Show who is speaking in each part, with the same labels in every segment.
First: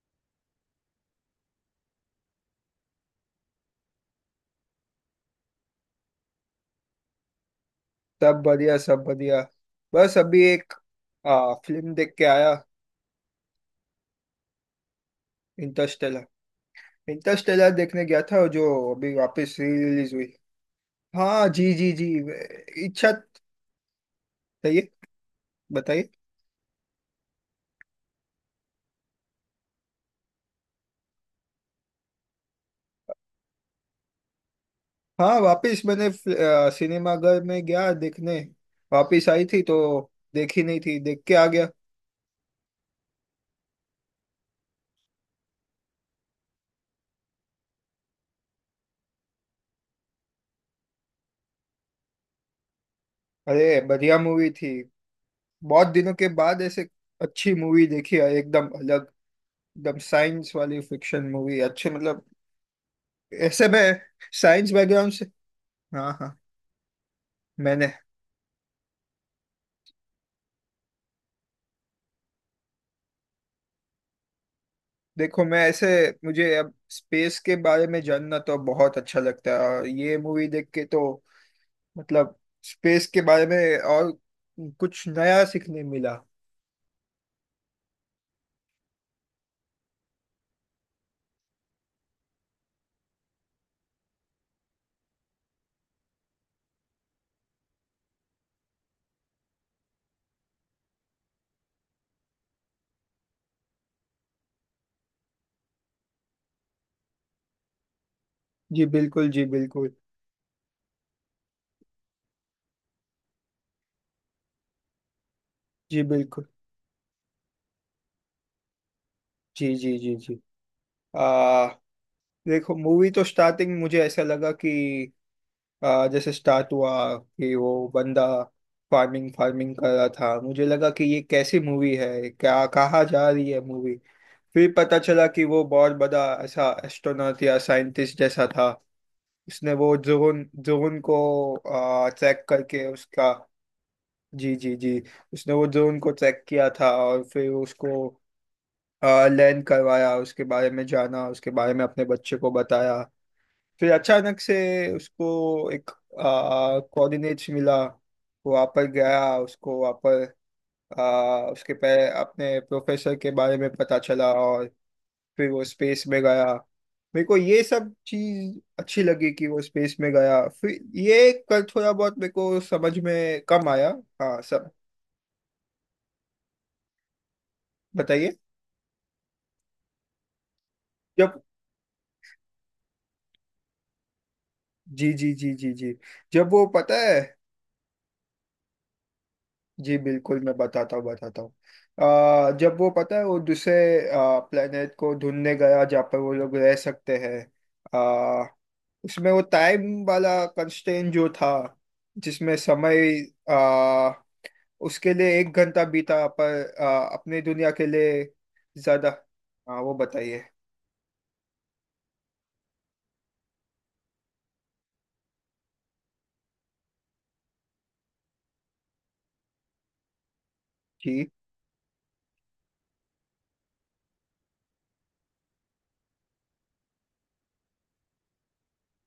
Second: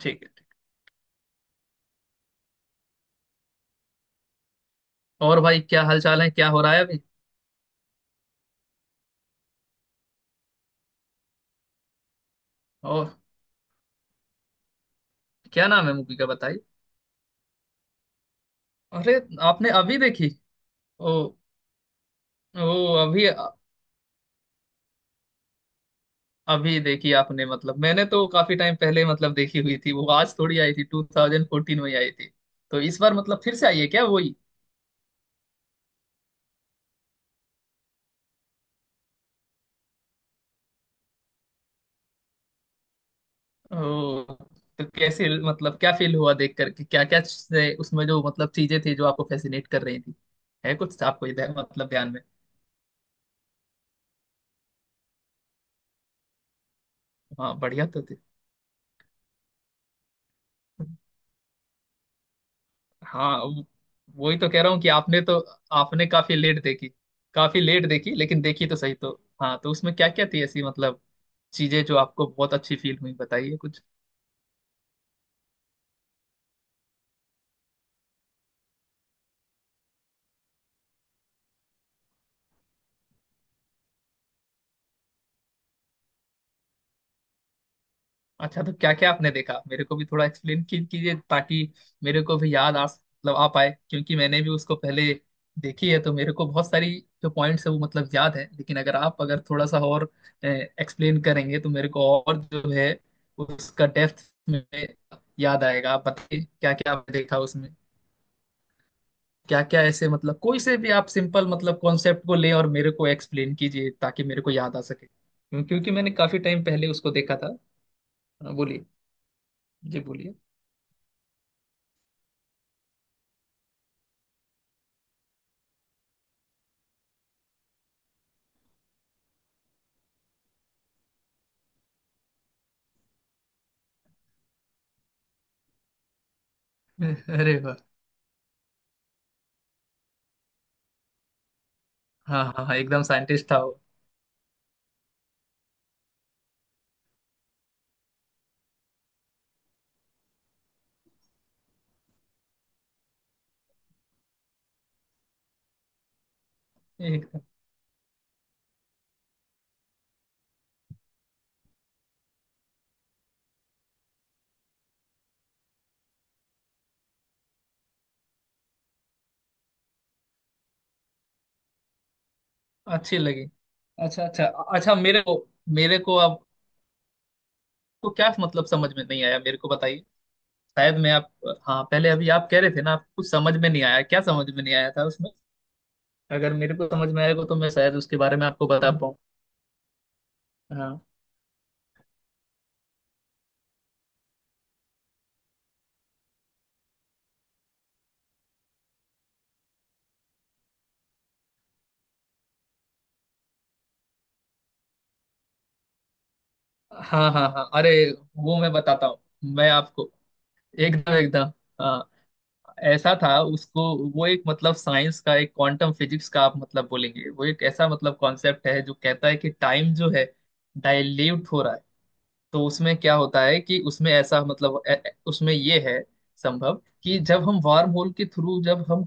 Speaker 1: ठीक है। और भाई क्या हालचाल है, क्या हो रहा है अभी।
Speaker 2: सब बढ़िया सब बढ़िया। बस अभी एक फिल्म देख के आया।
Speaker 1: और क्या नाम है मूवी
Speaker 2: इंटरस्टेलर।
Speaker 1: का बताइए।
Speaker 2: इंटरस्टेलर देखने गया था जो अभी
Speaker 1: अरे
Speaker 2: वापस री
Speaker 1: आपने अभी
Speaker 2: रिलीज
Speaker 1: देखी।
Speaker 2: हुई।
Speaker 1: ओ।
Speaker 2: हाँ जी जी जी
Speaker 1: ओ
Speaker 2: इच्छा
Speaker 1: अभी।
Speaker 2: बताइए बताइए।
Speaker 1: अभी देखी आपने, मतलब मैंने तो काफी टाइम पहले मतलब देखी हुई थी, वो आज थोड़ी आई थी, 2014 में ही आई थी। तो इस बार मतलब फिर से आई है क्या वही।
Speaker 2: हाँ वापस मैंने सिनेमा घर में गया देखने। वापस आई थी तो देखी नहीं थी, देख के आ गया।
Speaker 1: ओ। तो कैसे, मतलब क्या फील हुआ देख करके, क्या क्या उसमें जो मतलब चीजें थी जो आपको फैसिनेट कर रही थी, है कुछ आपको इधर मतलब ध्यान में।
Speaker 2: अरे बढ़िया मूवी थी। बहुत दिनों के बाद ऐसे
Speaker 1: हाँ
Speaker 2: अच्छी मूवी
Speaker 1: बढ़िया, तो
Speaker 2: देखी है, एकदम अलग, एकदम साइंस वाली
Speaker 1: थी।
Speaker 2: फिक्शन मूवी, अच्छे मतलब।
Speaker 1: हाँ
Speaker 2: ऐसे मैं
Speaker 1: वही तो कह
Speaker 2: साइंस
Speaker 1: रहा हूँ कि
Speaker 2: बैकग्राउंड
Speaker 1: आपने
Speaker 2: से।
Speaker 1: तो आपने
Speaker 2: हाँ
Speaker 1: काफी
Speaker 2: हाँ।
Speaker 1: लेट देखी, काफी लेट
Speaker 2: मैंने
Speaker 1: देखी लेकिन देखी तो सही। तो हाँ, तो उसमें क्या क्या थी ऐसी मतलब चीजें जो आपको बहुत अच्छी फील हुई बताइए कुछ।
Speaker 2: देखो मैं ऐसे, मुझे अब स्पेस के बारे में जानना तो बहुत अच्छा लगता है, और ये मूवी देख के तो मतलब स्पेस के बारे में और कुछ नया सीखने मिला।
Speaker 1: अच्छा तो क्या क्या आपने देखा, मेरे को भी थोड़ा एक्सप्लेन कीजिए ताकि मेरे को भी याद आ, मतलब आ पाए, क्योंकि मैंने भी उसको पहले देखी है, तो मेरे को बहुत सारी जो पॉइंट्स है वो मतलब याद है, लेकिन अगर आप, अगर थोड़ा सा और एक्सप्लेन करेंगे तो मेरे को और जो है उसका डेप्थ में याद आएगा। आप बताइए क्या क्या आपने देखा उसमें।
Speaker 2: जी बिल्कुल जी
Speaker 1: क्या क्या
Speaker 2: बिल्कुल।
Speaker 1: ऐसे मतलब कोई से भी आप सिंपल मतलब कॉन्सेप्ट को ले और मेरे को एक्सप्लेन कीजिए ताकि मेरे को याद आ सके, क्योंकि
Speaker 2: जी
Speaker 1: मैंने काफी
Speaker 2: बिल्कुल।
Speaker 1: टाइम पहले उसको देखा था। हाँ, बोलिए।
Speaker 2: जी जी
Speaker 1: जी
Speaker 2: जी
Speaker 1: बोलिए।
Speaker 2: जी। आ देखो मूवी तो स्टार्टिंग मुझे ऐसा लगा कि जैसे स्टार्ट हुआ कि वो बंदा फार्मिंग फार्मिंग कर रहा था, मुझे लगा कि ये कैसी मूवी है, क्या कहाँ जा रही है मूवी। फिर पता चला कि वो बहुत बड़ा ऐसा एस्ट्रोनॉट
Speaker 1: अरे
Speaker 2: या
Speaker 1: वाह।
Speaker 2: साइंटिस्ट जैसा था। उसने वो जोन जोन को चेक
Speaker 1: हाँ हाँ हाँ,
Speaker 2: करके
Speaker 1: एकदम
Speaker 2: उसका।
Speaker 1: साइंटिस्ट था वो।
Speaker 2: जी जी जी। उसने वो जोन को चेक किया था और फिर उसको लैंड करवाया, उसके बारे में जाना, उसके बारे में अपने बच्चे को बताया। फिर अचानक से उसको एक
Speaker 1: एकदम।
Speaker 2: कोऑर्डिनेट्स मिला, वो वहाँ पर गया, उसको वहाँ पर उसके पे अपने प्रोफेसर के बारे में पता चला और फिर वो स्पेस में गया। मेरे को ये सब चीज अच्छी लगी कि वो स्पेस में गया। फिर ये कल थोड़ा बहुत मेरे को समझ
Speaker 1: अच्छी
Speaker 2: में
Speaker 1: लगी।
Speaker 2: कम आया।
Speaker 1: अच्छा
Speaker 2: हाँ
Speaker 1: अच्छा।
Speaker 2: सब
Speaker 1: अच्छा मेरे को, मेरे को अब तो
Speaker 2: बताइए।
Speaker 1: क्या मतलब समझ में नहीं आया, मेरे को बताइए। शायद मैं आप।
Speaker 2: जब
Speaker 1: हाँ पहले अभी आप कह रहे थे ना, आप कुछ समझ में नहीं आया, क्या समझ में नहीं आया था
Speaker 2: जी
Speaker 1: उसमें।
Speaker 2: जी जी जी जी। जब
Speaker 1: अगर
Speaker 2: वो
Speaker 1: मेरे को
Speaker 2: पता
Speaker 1: समझ
Speaker 2: है,
Speaker 1: में आएगा तो मैं शायद उसके बारे में आपको बता पाऊँ।
Speaker 2: जी बिल्कुल मैं बताता
Speaker 1: हाँ
Speaker 2: हूँ बताता हूँ। जब वो पता है वो दूसरे प्लेनेट को ढूंढने गया जहाँ पर वो लोग रह सकते हैं। आ, उसमें वो टाइम वाला कंस्ट्रेंट जो था, जिसमें समय आ, उसके लिए एक घंटा बीता पर
Speaker 1: हाँ
Speaker 2: अपने
Speaker 1: हाँ हाँ
Speaker 2: दुनिया के
Speaker 1: अरे
Speaker 2: लिए
Speaker 1: वो मैं बताता
Speaker 2: ज्यादा।
Speaker 1: हूँ, मैं
Speaker 2: हाँ वो
Speaker 1: आपको
Speaker 2: बताइए।
Speaker 1: एकदम एकदम, हाँ ऐसा था उसको। वो एक मतलब साइंस का, एक क्वांटम फिजिक्स का आप मतलब बोलेंगे, वो एक ऐसा मतलब कॉन्सेप्ट है जो कहता है कि टाइम जो है
Speaker 2: जी।
Speaker 1: डाइल्यूट हो रहा है। तो उसमें क्या होता है कि उसमें ऐसा मतलब उसमें ये है संभव कि जब हम वार्म होल के थ्रू जब हम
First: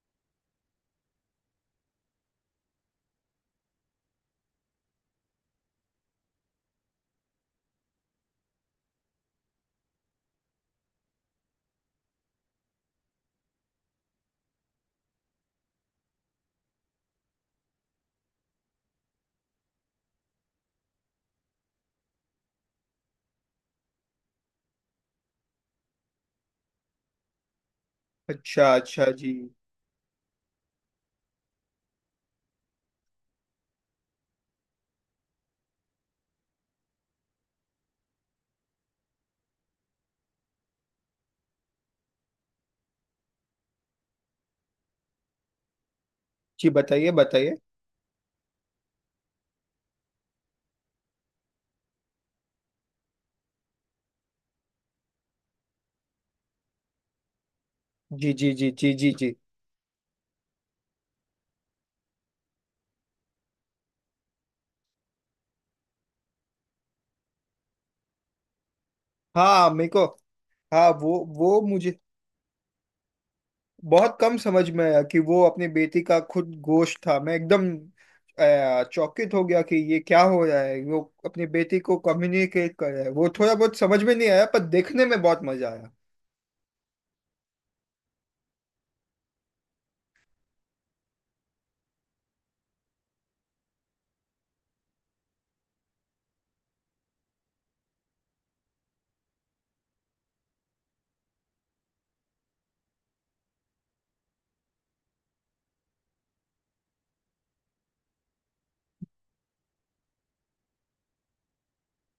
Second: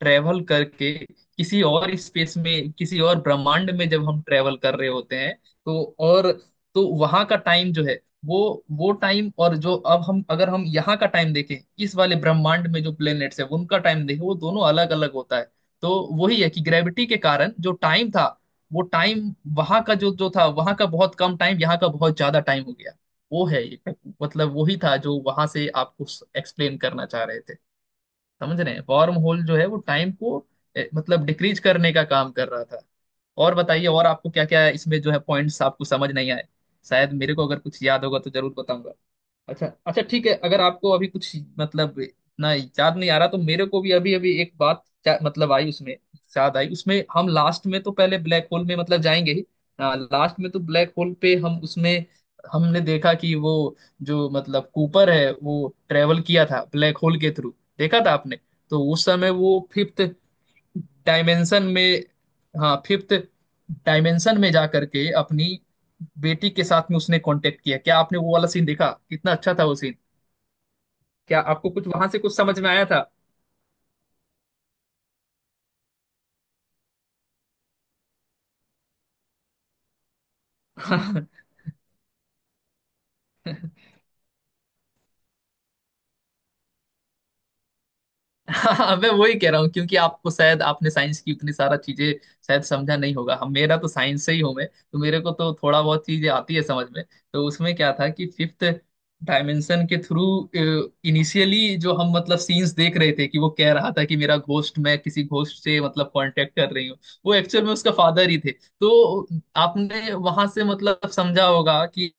Speaker 1: ट्रेवल करके किसी और स्पेस में किसी और ब्रह्मांड में जब हम ट्रेवल कर रहे होते हैं तो, और तो वहां का टाइम जो है, वो वो टाइम, और जो अब हम, अगर हम यहाँ का टाइम देखें, इस वाले ब्रह्मांड में जो प्लेनेट्स है उनका टाइम देखें, वो दोनों अलग अलग होता है। तो वही है कि ग्रेविटी के कारण जो टाइम था वो टाइम, वहां का जो जो था, वहां का बहुत कम टाइम, यहाँ का बहुत ज्यादा टाइम हो गया। वो है एक मतलब वही था जो वहां से आपको एक्सप्लेन करना चाह रहे थे। समझ
Speaker 2: अच्छा
Speaker 1: रहे हैं,
Speaker 2: अच्छा
Speaker 1: वॉर्म
Speaker 2: जी।
Speaker 1: होल जो है वो टाइम को मतलब डिक्रीज करने का काम कर रहा था। और बताइए, और आपको क्या क्या इसमें जो है पॉइंट्स आपको समझ नहीं आए, शायद मेरे को अगर कुछ याद होगा तो जरूर बताऊंगा। अच्छा अच्छा, ठीक है, अगर आपको अभी कुछ मतलब इतना याद नहीं आ रहा तो मेरे को भी अभी अभी एक बात मतलब आई उसमें, याद आई
Speaker 2: जी
Speaker 1: उसमें।
Speaker 2: बताइए
Speaker 1: हम
Speaker 2: बताइए।
Speaker 1: लास्ट में तो पहले ब्लैक होल में मतलब जाएंगे ही। लास्ट में तो ब्लैक होल पे हम उसमें हमने देखा कि वो जो मतलब कूपर है वो ट्रेवल किया था ब्लैक होल के थ्रू। देखा था
Speaker 2: जी
Speaker 1: आपने।
Speaker 2: जी जी
Speaker 1: तो
Speaker 2: जी
Speaker 1: उस
Speaker 2: जी
Speaker 1: समय
Speaker 2: जी।
Speaker 1: वो फिफ्थ डायमेंशन में, हाँ फिफ्थ डायमेंशन में जा करके अपनी बेटी के साथ में उसने कांटेक्ट किया, क्या आपने वो वाला सीन देखा, कितना अच्छा था
Speaker 2: हाँ
Speaker 1: वो
Speaker 2: मेरे
Speaker 1: सीन।
Speaker 2: को। हाँ वो
Speaker 1: क्या आपको कुछ
Speaker 2: मुझे
Speaker 1: वहां से कुछ समझ में आया।
Speaker 2: बहुत कम समझ में आया कि वो अपनी बेटी का खुद गोश्त था। मैं एकदम चौकित हो गया कि ये क्या हो रहा है,
Speaker 1: था।
Speaker 2: वो अपनी बेटी को कम्युनिकेट कर रहा है। वो थोड़ा बहुत समझ में नहीं आया पर देखने में बहुत मजा आया।
Speaker 1: हाँ मैं वही कह रहा हूँ क्योंकि आपको शायद आपने साइंस की उतनी सारा चीजें शायद समझा नहीं होगा। हम, मेरा तो साइंस से ही हूँ मैं, तो मेरे को तो थोड़ा बहुत चीजें आती है समझ में। तो उसमें क्या था कि फिफ्थ डायमेंशन के थ्रू, इनिशियली जो हम मतलब सीन्स देख रहे थे कि वो कह रहा था कि मेरा घोस्ट, मैं किसी घोस्ट से मतलब कांटेक्ट कर रही हूँ। वो एक्चुअल में उसका फादर ही थे। तो आपने वहां से मतलब समझा होगा कि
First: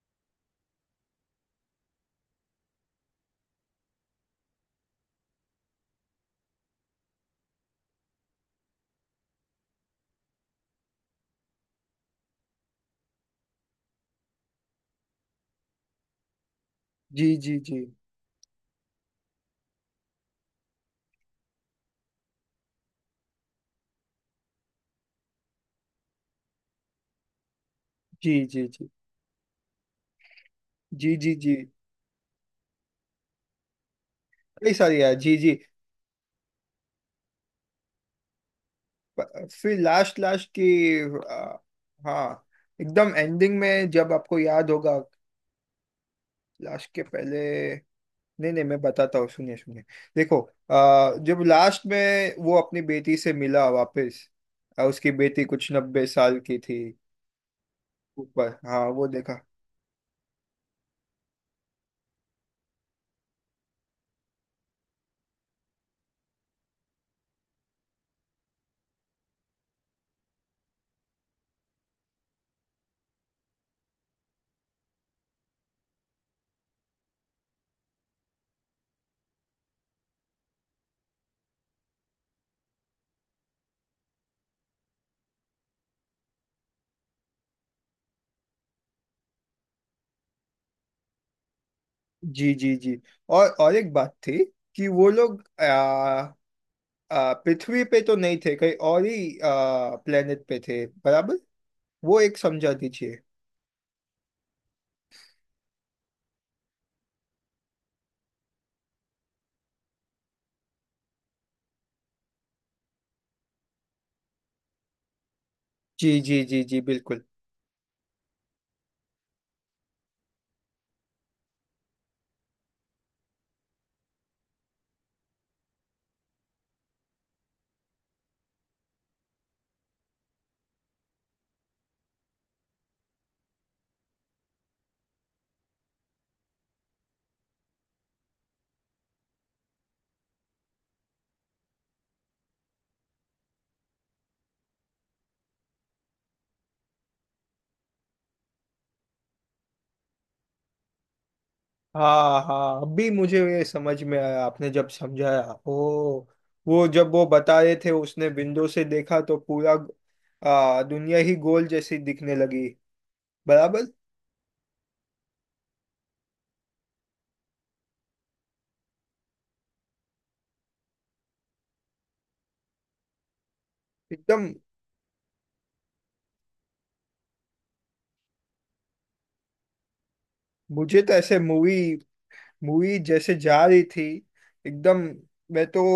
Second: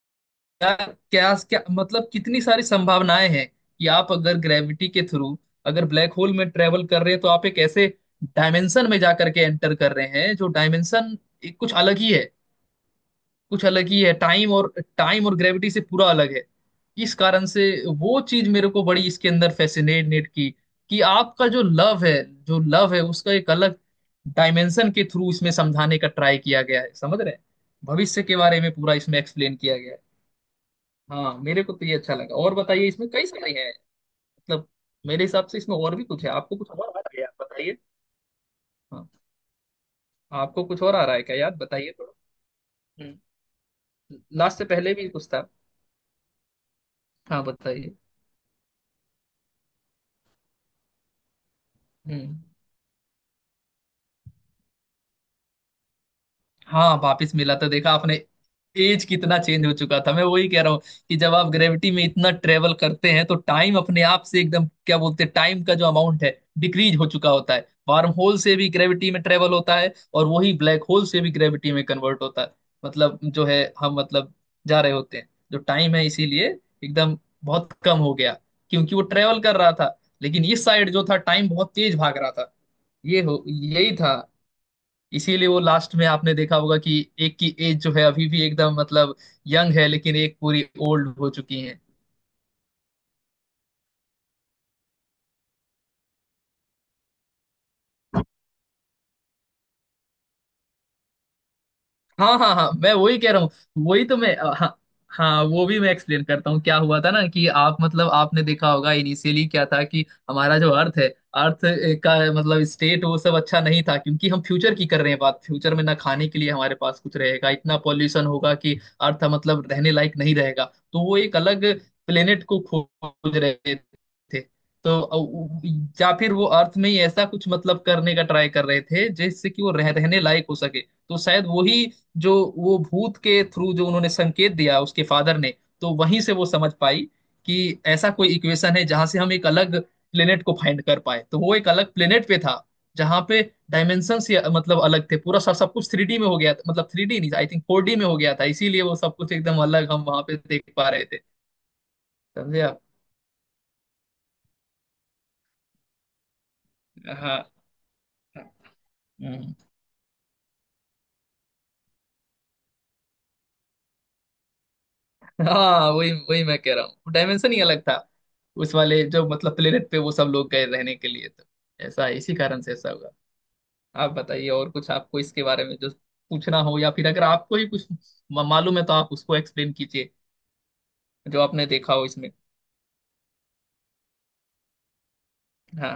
Speaker 1: यार क्या क्या, मतलब कितनी सारी संभावनाएं हैं कि आप अगर ग्रेविटी के थ्रू अगर ब्लैक होल में ट्रेवल कर रहे हैं तो आप एक ऐसे डायमेंशन में जा करके एंटर कर रहे हैं जो डायमेंशन कुछ अलग ही है, कुछ अलग ही है, टाइम और ग्रेविटी से पूरा अलग है, इस
Speaker 2: जी
Speaker 1: कारण
Speaker 2: जी
Speaker 1: से।
Speaker 2: जी
Speaker 1: वो चीज मेरे को बड़ी इसके अंदर फैसिनेट की, कि आपका जो लव है, जो लव है, उसका एक अलग डायमेंशन के थ्रू इसमें समझाने का ट्राई किया गया है। समझ रहे हैं। भविष्य के
Speaker 2: जी
Speaker 1: बारे
Speaker 2: जी
Speaker 1: में
Speaker 2: जी
Speaker 1: पूरा इसमें एक्सप्लेन किया गया है।
Speaker 2: जी जी
Speaker 1: हाँ
Speaker 2: जी।
Speaker 1: मेरे को तो ये अच्छा लगा और बताइए, इसमें कई सारे हैं मतलब,
Speaker 2: कई सारी है
Speaker 1: मेरे
Speaker 2: जी
Speaker 1: हिसाब
Speaker 2: जी।
Speaker 1: से इसमें और भी कुछ है, आपको कुछ और आ रहा है यार बताइए। हाँ
Speaker 2: फिर लास्ट लास्ट
Speaker 1: आपको
Speaker 2: की
Speaker 1: कुछ और आ रहा है क्या यार
Speaker 2: आ,
Speaker 1: बताइए थोड़ा।
Speaker 2: हाँ एकदम
Speaker 1: हम्म।
Speaker 2: एंडिंग में जब आपको
Speaker 1: लास्ट से
Speaker 2: याद
Speaker 1: पहले
Speaker 2: होगा।
Speaker 1: भी कुछ था।
Speaker 2: लास्ट के पहले
Speaker 1: हाँ बताइए।
Speaker 2: नहीं नहीं मैं बताता हूँ सुनिए सुनिए। देखो जब लास्ट में
Speaker 1: हम्म,
Speaker 2: वो अपनी बेटी से मिला वापस। उसकी बेटी कुछ 90 साल की थी।
Speaker 1: हाँ वापिस मिला तो देखा आपने,
Speaker 2: ऊपर, हाँ
Speaker 1: एज
Speaker 2: वो
Speaker 1: कितना
Speaker 2: देखा।
Speaker 1: चेंज हो चुका था। मैं वही कह रहा हूँ कि जब आप ग्रेविटी में इतना ट्रेवल करते हैं तो टाइम अपने आप से एकदम क्या बोलते हैं, टाइम का जो अमाउंट है डिक्रीज हो चुका होता है। वार्म होल से भी ग्रेविटी में ट्रेवल होता है और वही ब्लैक होल से भी ग्रेविटी में कन्वर्ट होता है। मतलब जो है हम मतलब जा रहे होते हैं, जो टाइम है इसीलिए एकदम बहुत कम हो गया, क्योंकि वो ट्रेवल कर रहा था लेकिन इस साइड जो था टाइम बहुत तेज भाग रहा था। ये हो यही था। इसीलिए वो लास्ट में आपने देखा होगा कि एक की एज जो है अभी भी एकदम मतलब यंग है, लेकिन एक पूरी ओल्ड हो चुकी है।
Speaker 2: जी जी जी। और एक बात थी कि वो लोग आ, आ, पृथ्वी पे तो नहीं थे, कहीं और ही प्लेनेट पे थे बराबर। वो एक
Speaker 1: हाँ हाँ हाँ
Speaker 2: समझा
Speaker 1: मैं
Speaker 2: दीजिए।
Speaker 1: वही कह रहा हूँ, वही तो मैं हाँ। हाँ वो भी मैं एक्सप्लेन करता हूँ, क्या हुआ था ना कि आप मतलब आपने देखा होगा इनिशियली क्या था कि हमारा जो अर्थ है, अर्थ का मतलब स्टेट वो सब अच्छा नहीं था, क्योंकि हम फ्यूचर की कर रहे हैं बात, फ्यूचर में ना
Speaker 2: जी
Speaker 1: खाने के
Speaker 2: जी
Speaker 1: लिए
Speaker 2: जी
Speaker 1: हमारे
Speaker 2: जी
Speaker 1: पास कुछ
Speaker 2: बिल्कुल।
Speaker 1: रहेगा, इतना पॉल्यूशन होगा कि अर्थ मतलब रहने लायक नहीं रहेगा। तो वो एक अलग प्लेनेट को खोज रहे थे। तो या फिर वो अर्थ में ही ऐसा कुछ मतलब करने का ट्राई कर रहे थे जिससे कि वो रहने लायक हो सके, तो शायद वही जो वो भूत के थ्रू जो उन्होंने संकेत दिया उसके फादर ने, तो वहीं से वो समझ पाई कि ऐसा कोई इक्वेशन है जहां से हम एक अलग प्लेनेट को फाइंड कर पाए। तो वो एक अलग प्लेनेट पे था, जहां पे डायमेंशन से मतलब अलग थे, पूरा सब सब कुछ थ्री डी में हो गया था, मतलब थ्री डी नहीं आई थिंक फोर डी में हो गया था, इसीलिए वो सब कुछ एकदम अलग हम वहां पे देख पा रहे थे।
Speaker 2: हाँ
Speaker 1: समझे आप।
Speaker 2: हाँ अभी मुझे ये समझ में आया आपने जब समझाया। ओ वो जब वो
Speaker 1: हाँ
Speaker 2: बता रहे थे उसने विंडो से देखा तो
Speaker 1: हम्म,
Speaker 2: पूरा दुनिया ही गोल जैसी दिखने लगी, बराबर,
Speaker 1: हाँ वही वही मैं कह रहा हूँ डायमेंशन ही अलग था उस वाले जो मतलब प्लेनेट पे, वो सब लोग गए रहने के लिए, तो ऐसा इसी कारण से ऐसा हुआ। आप बताइए
Speaker 2: एकदम।
Speaker 1: और कुछ आपको इसके बारे में जो पूछना हो, या फिर अगर आपको ही कुछ मालूम है तो आप उसको एक्सप्लेन कीजिए
Speaker 2: मुझे तो ऐसे
Speaker 1: जो आपने
Speaker 2: मूवी,
Speaker 1: देखा हो इसमें।
Speaker 2: मूवी जैसे जा रही थी एकदम। मैं तो
Speaker 1: हाँ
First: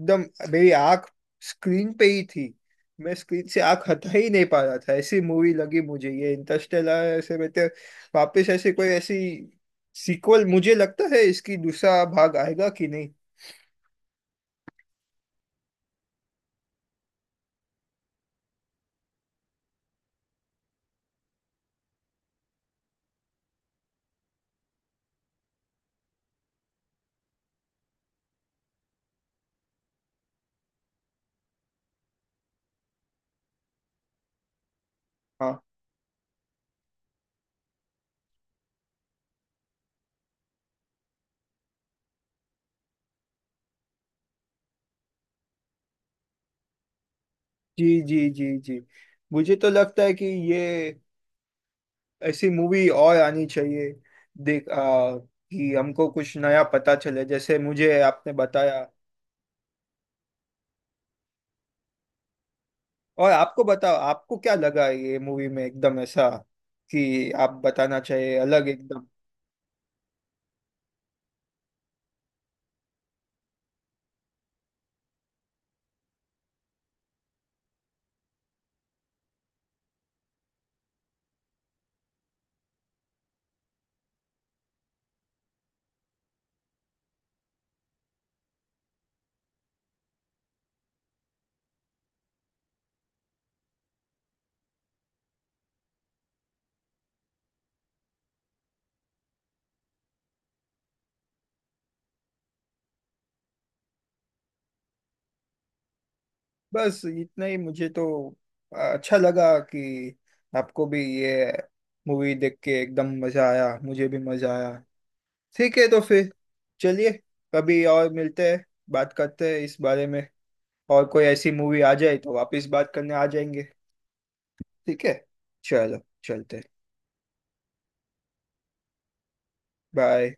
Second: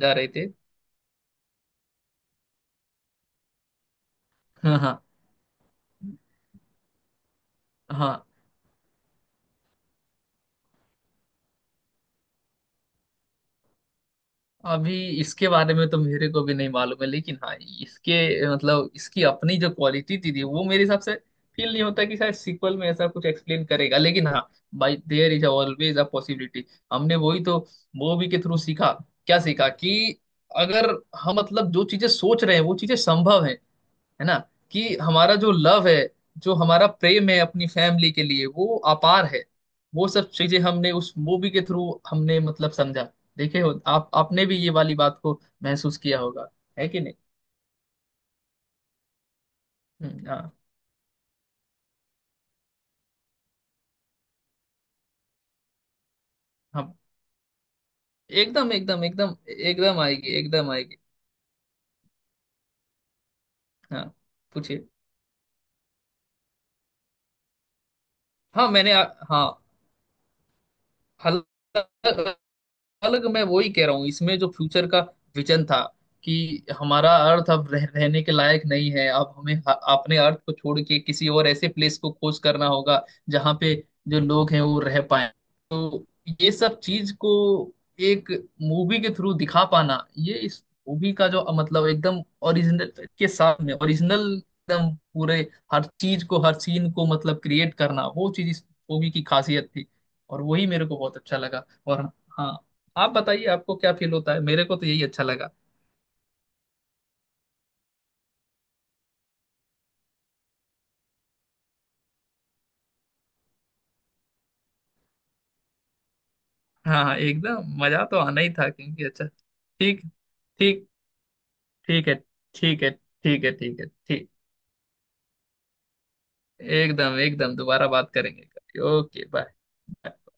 Speaker 1: जा रहे थे।
Speaker 2: मेरी आंख स्क्रीन पे ही थी, मैं स्क्रीन से आंख हटा ही नहीं पा रहा
Speaker 1: हाँ
Speaker 2: था।
Speaker 1: हाँ
Speaker 2: ऐसी मूवी लगी मुझे ये इंटरस्टेलर, ऐसे मैं तो
Speaker 1: हाँ
Speaker 2: वापस ऐसे कोई ऐसी सीक्वल मुझे लगता है इसकी दूसरा भाग आएगा कि नहीं।
Speaker 1: अभी इसके बारे में तो मेरे को भी नहीं मालूम है, लेकिन हाँ, इसके मतलब इसकी अपनी जो क्वालिटी थी वो मेरे हिसाब से फील नहीं होता कि शायद सीक्वल में ऐसा कुछ एक्सप्लेन करेगा, लेकिन हाँ by there is always a possibility. हमने वही तो मूवी के थ्रू सीखा, क्या सीखा कि अगर हम मतलब जो चीजें सोच रहे हैं वो चीजें संभव है ना, कि हमारा जो
Speaker 2: हाँ
Speaker 1: लव है, जो हमारा प्रेम है अपनी फैमिली के लिए वो अपार है, वो सब चीजें हमने उस मूवी के थ्रू हमने मतलब समझा। देखे हो आप, आपने भी ये वाली बात को महसूस किया होगा, है कि नहीं।
Speaker 2: जी जी जी जी। मुझे तो लगता है कि
Speaker 1: हाँ।
Speaker 2: ये ऐसी मूवी और आनी चाहिए देख कि हमको कुछ नया
Speaker 1: हम।
Speaker 2: पता चले जैसे मुझे आपने
Speaker 1: एकदम
Speaker 2: बताया।
Speaker 1: एकदम एकदम एकदम आएगी, एकदम आएगी।
Speaker 2: और आपको बताओ
Speaker 1: हाँ
Speaker 2: आपको क्या
Speaker 1: पूछिए।
Speaker 2: लगा ये मूवी में एकदम ऐसा कि आप बताना चाहिए अलग
Speaker 1: हाँ मैंने
Speaker 2: एकदम।
Speaker 1: हाँ, हल अलग, मैं वही कह रहा हूँ इसमें जो फ्यूचर का विजन था कि हमारा अर्थ अब रहने के लायक नहीं है, अब हमें अपने अर्थ को छोड़ के किसी और ऐसे प्लेस को खोज करना होगा, जहाँ पे जो लोग हैं वो रह पाए। तो ये सब चीज को एक मूवी के थ्रू दिखा पाना, ये इस मूवी का जो मतलब एकदम ओरिजिनल, के साथ में ओरिजिनल एकदम पूरे हर चीज को हर सीन को मतलब क्रिएट करना, वो चीज इस मूवी की खासियत थी, और वही मेरे को बहुत अच्छा लगा। और हाँ, आप बताइए, आपको क्या फील होता है, मेरे को तो यही अच्छा लगा।
Speaker 2: बस इतना ही मुझे तो अच्छा लगा कि आपको भी ये मूवी देख के एकदम मजा आया, मुझे भी मजा आया। ठीक है तो फिर
Speaker 1: हाँ
Speaker 2: चलिए
Speaker 1: हाँ एकदम
Speaker 2: कभी
Speaker 1: मजा
Speaker 2: और
Speaker 1: तो आना
Speaker 2: मिलते
Speaker 1: ही
Speaker 2: हैं,
Speaker 1: था क्योंकि
Speaker 2: बात
Speaker 1: अच्छा।
Speaker 2: करते हैं इस
Speaker 1: ठीक।
Speaker 2: बारे में।
Speaker 1: ठीक।
Speaker 2: और कोई ऐसी मूवी आ
Speaker 1: ठीक है
Speaker 2: जाए तो वापस
Speaker 1: ठीक है
Speaker 2: बात करने आ
Speaker 1: ठीक है
Speaker 2: जाएंगे।
Speaker 1: ठीक है ठीक।
Speaker 2: ठीक है। चलो चलते।
Speaker 1: एकदम एकदम दोबारा बात करेंगे। Okay bye.
Speaker 2: बाय।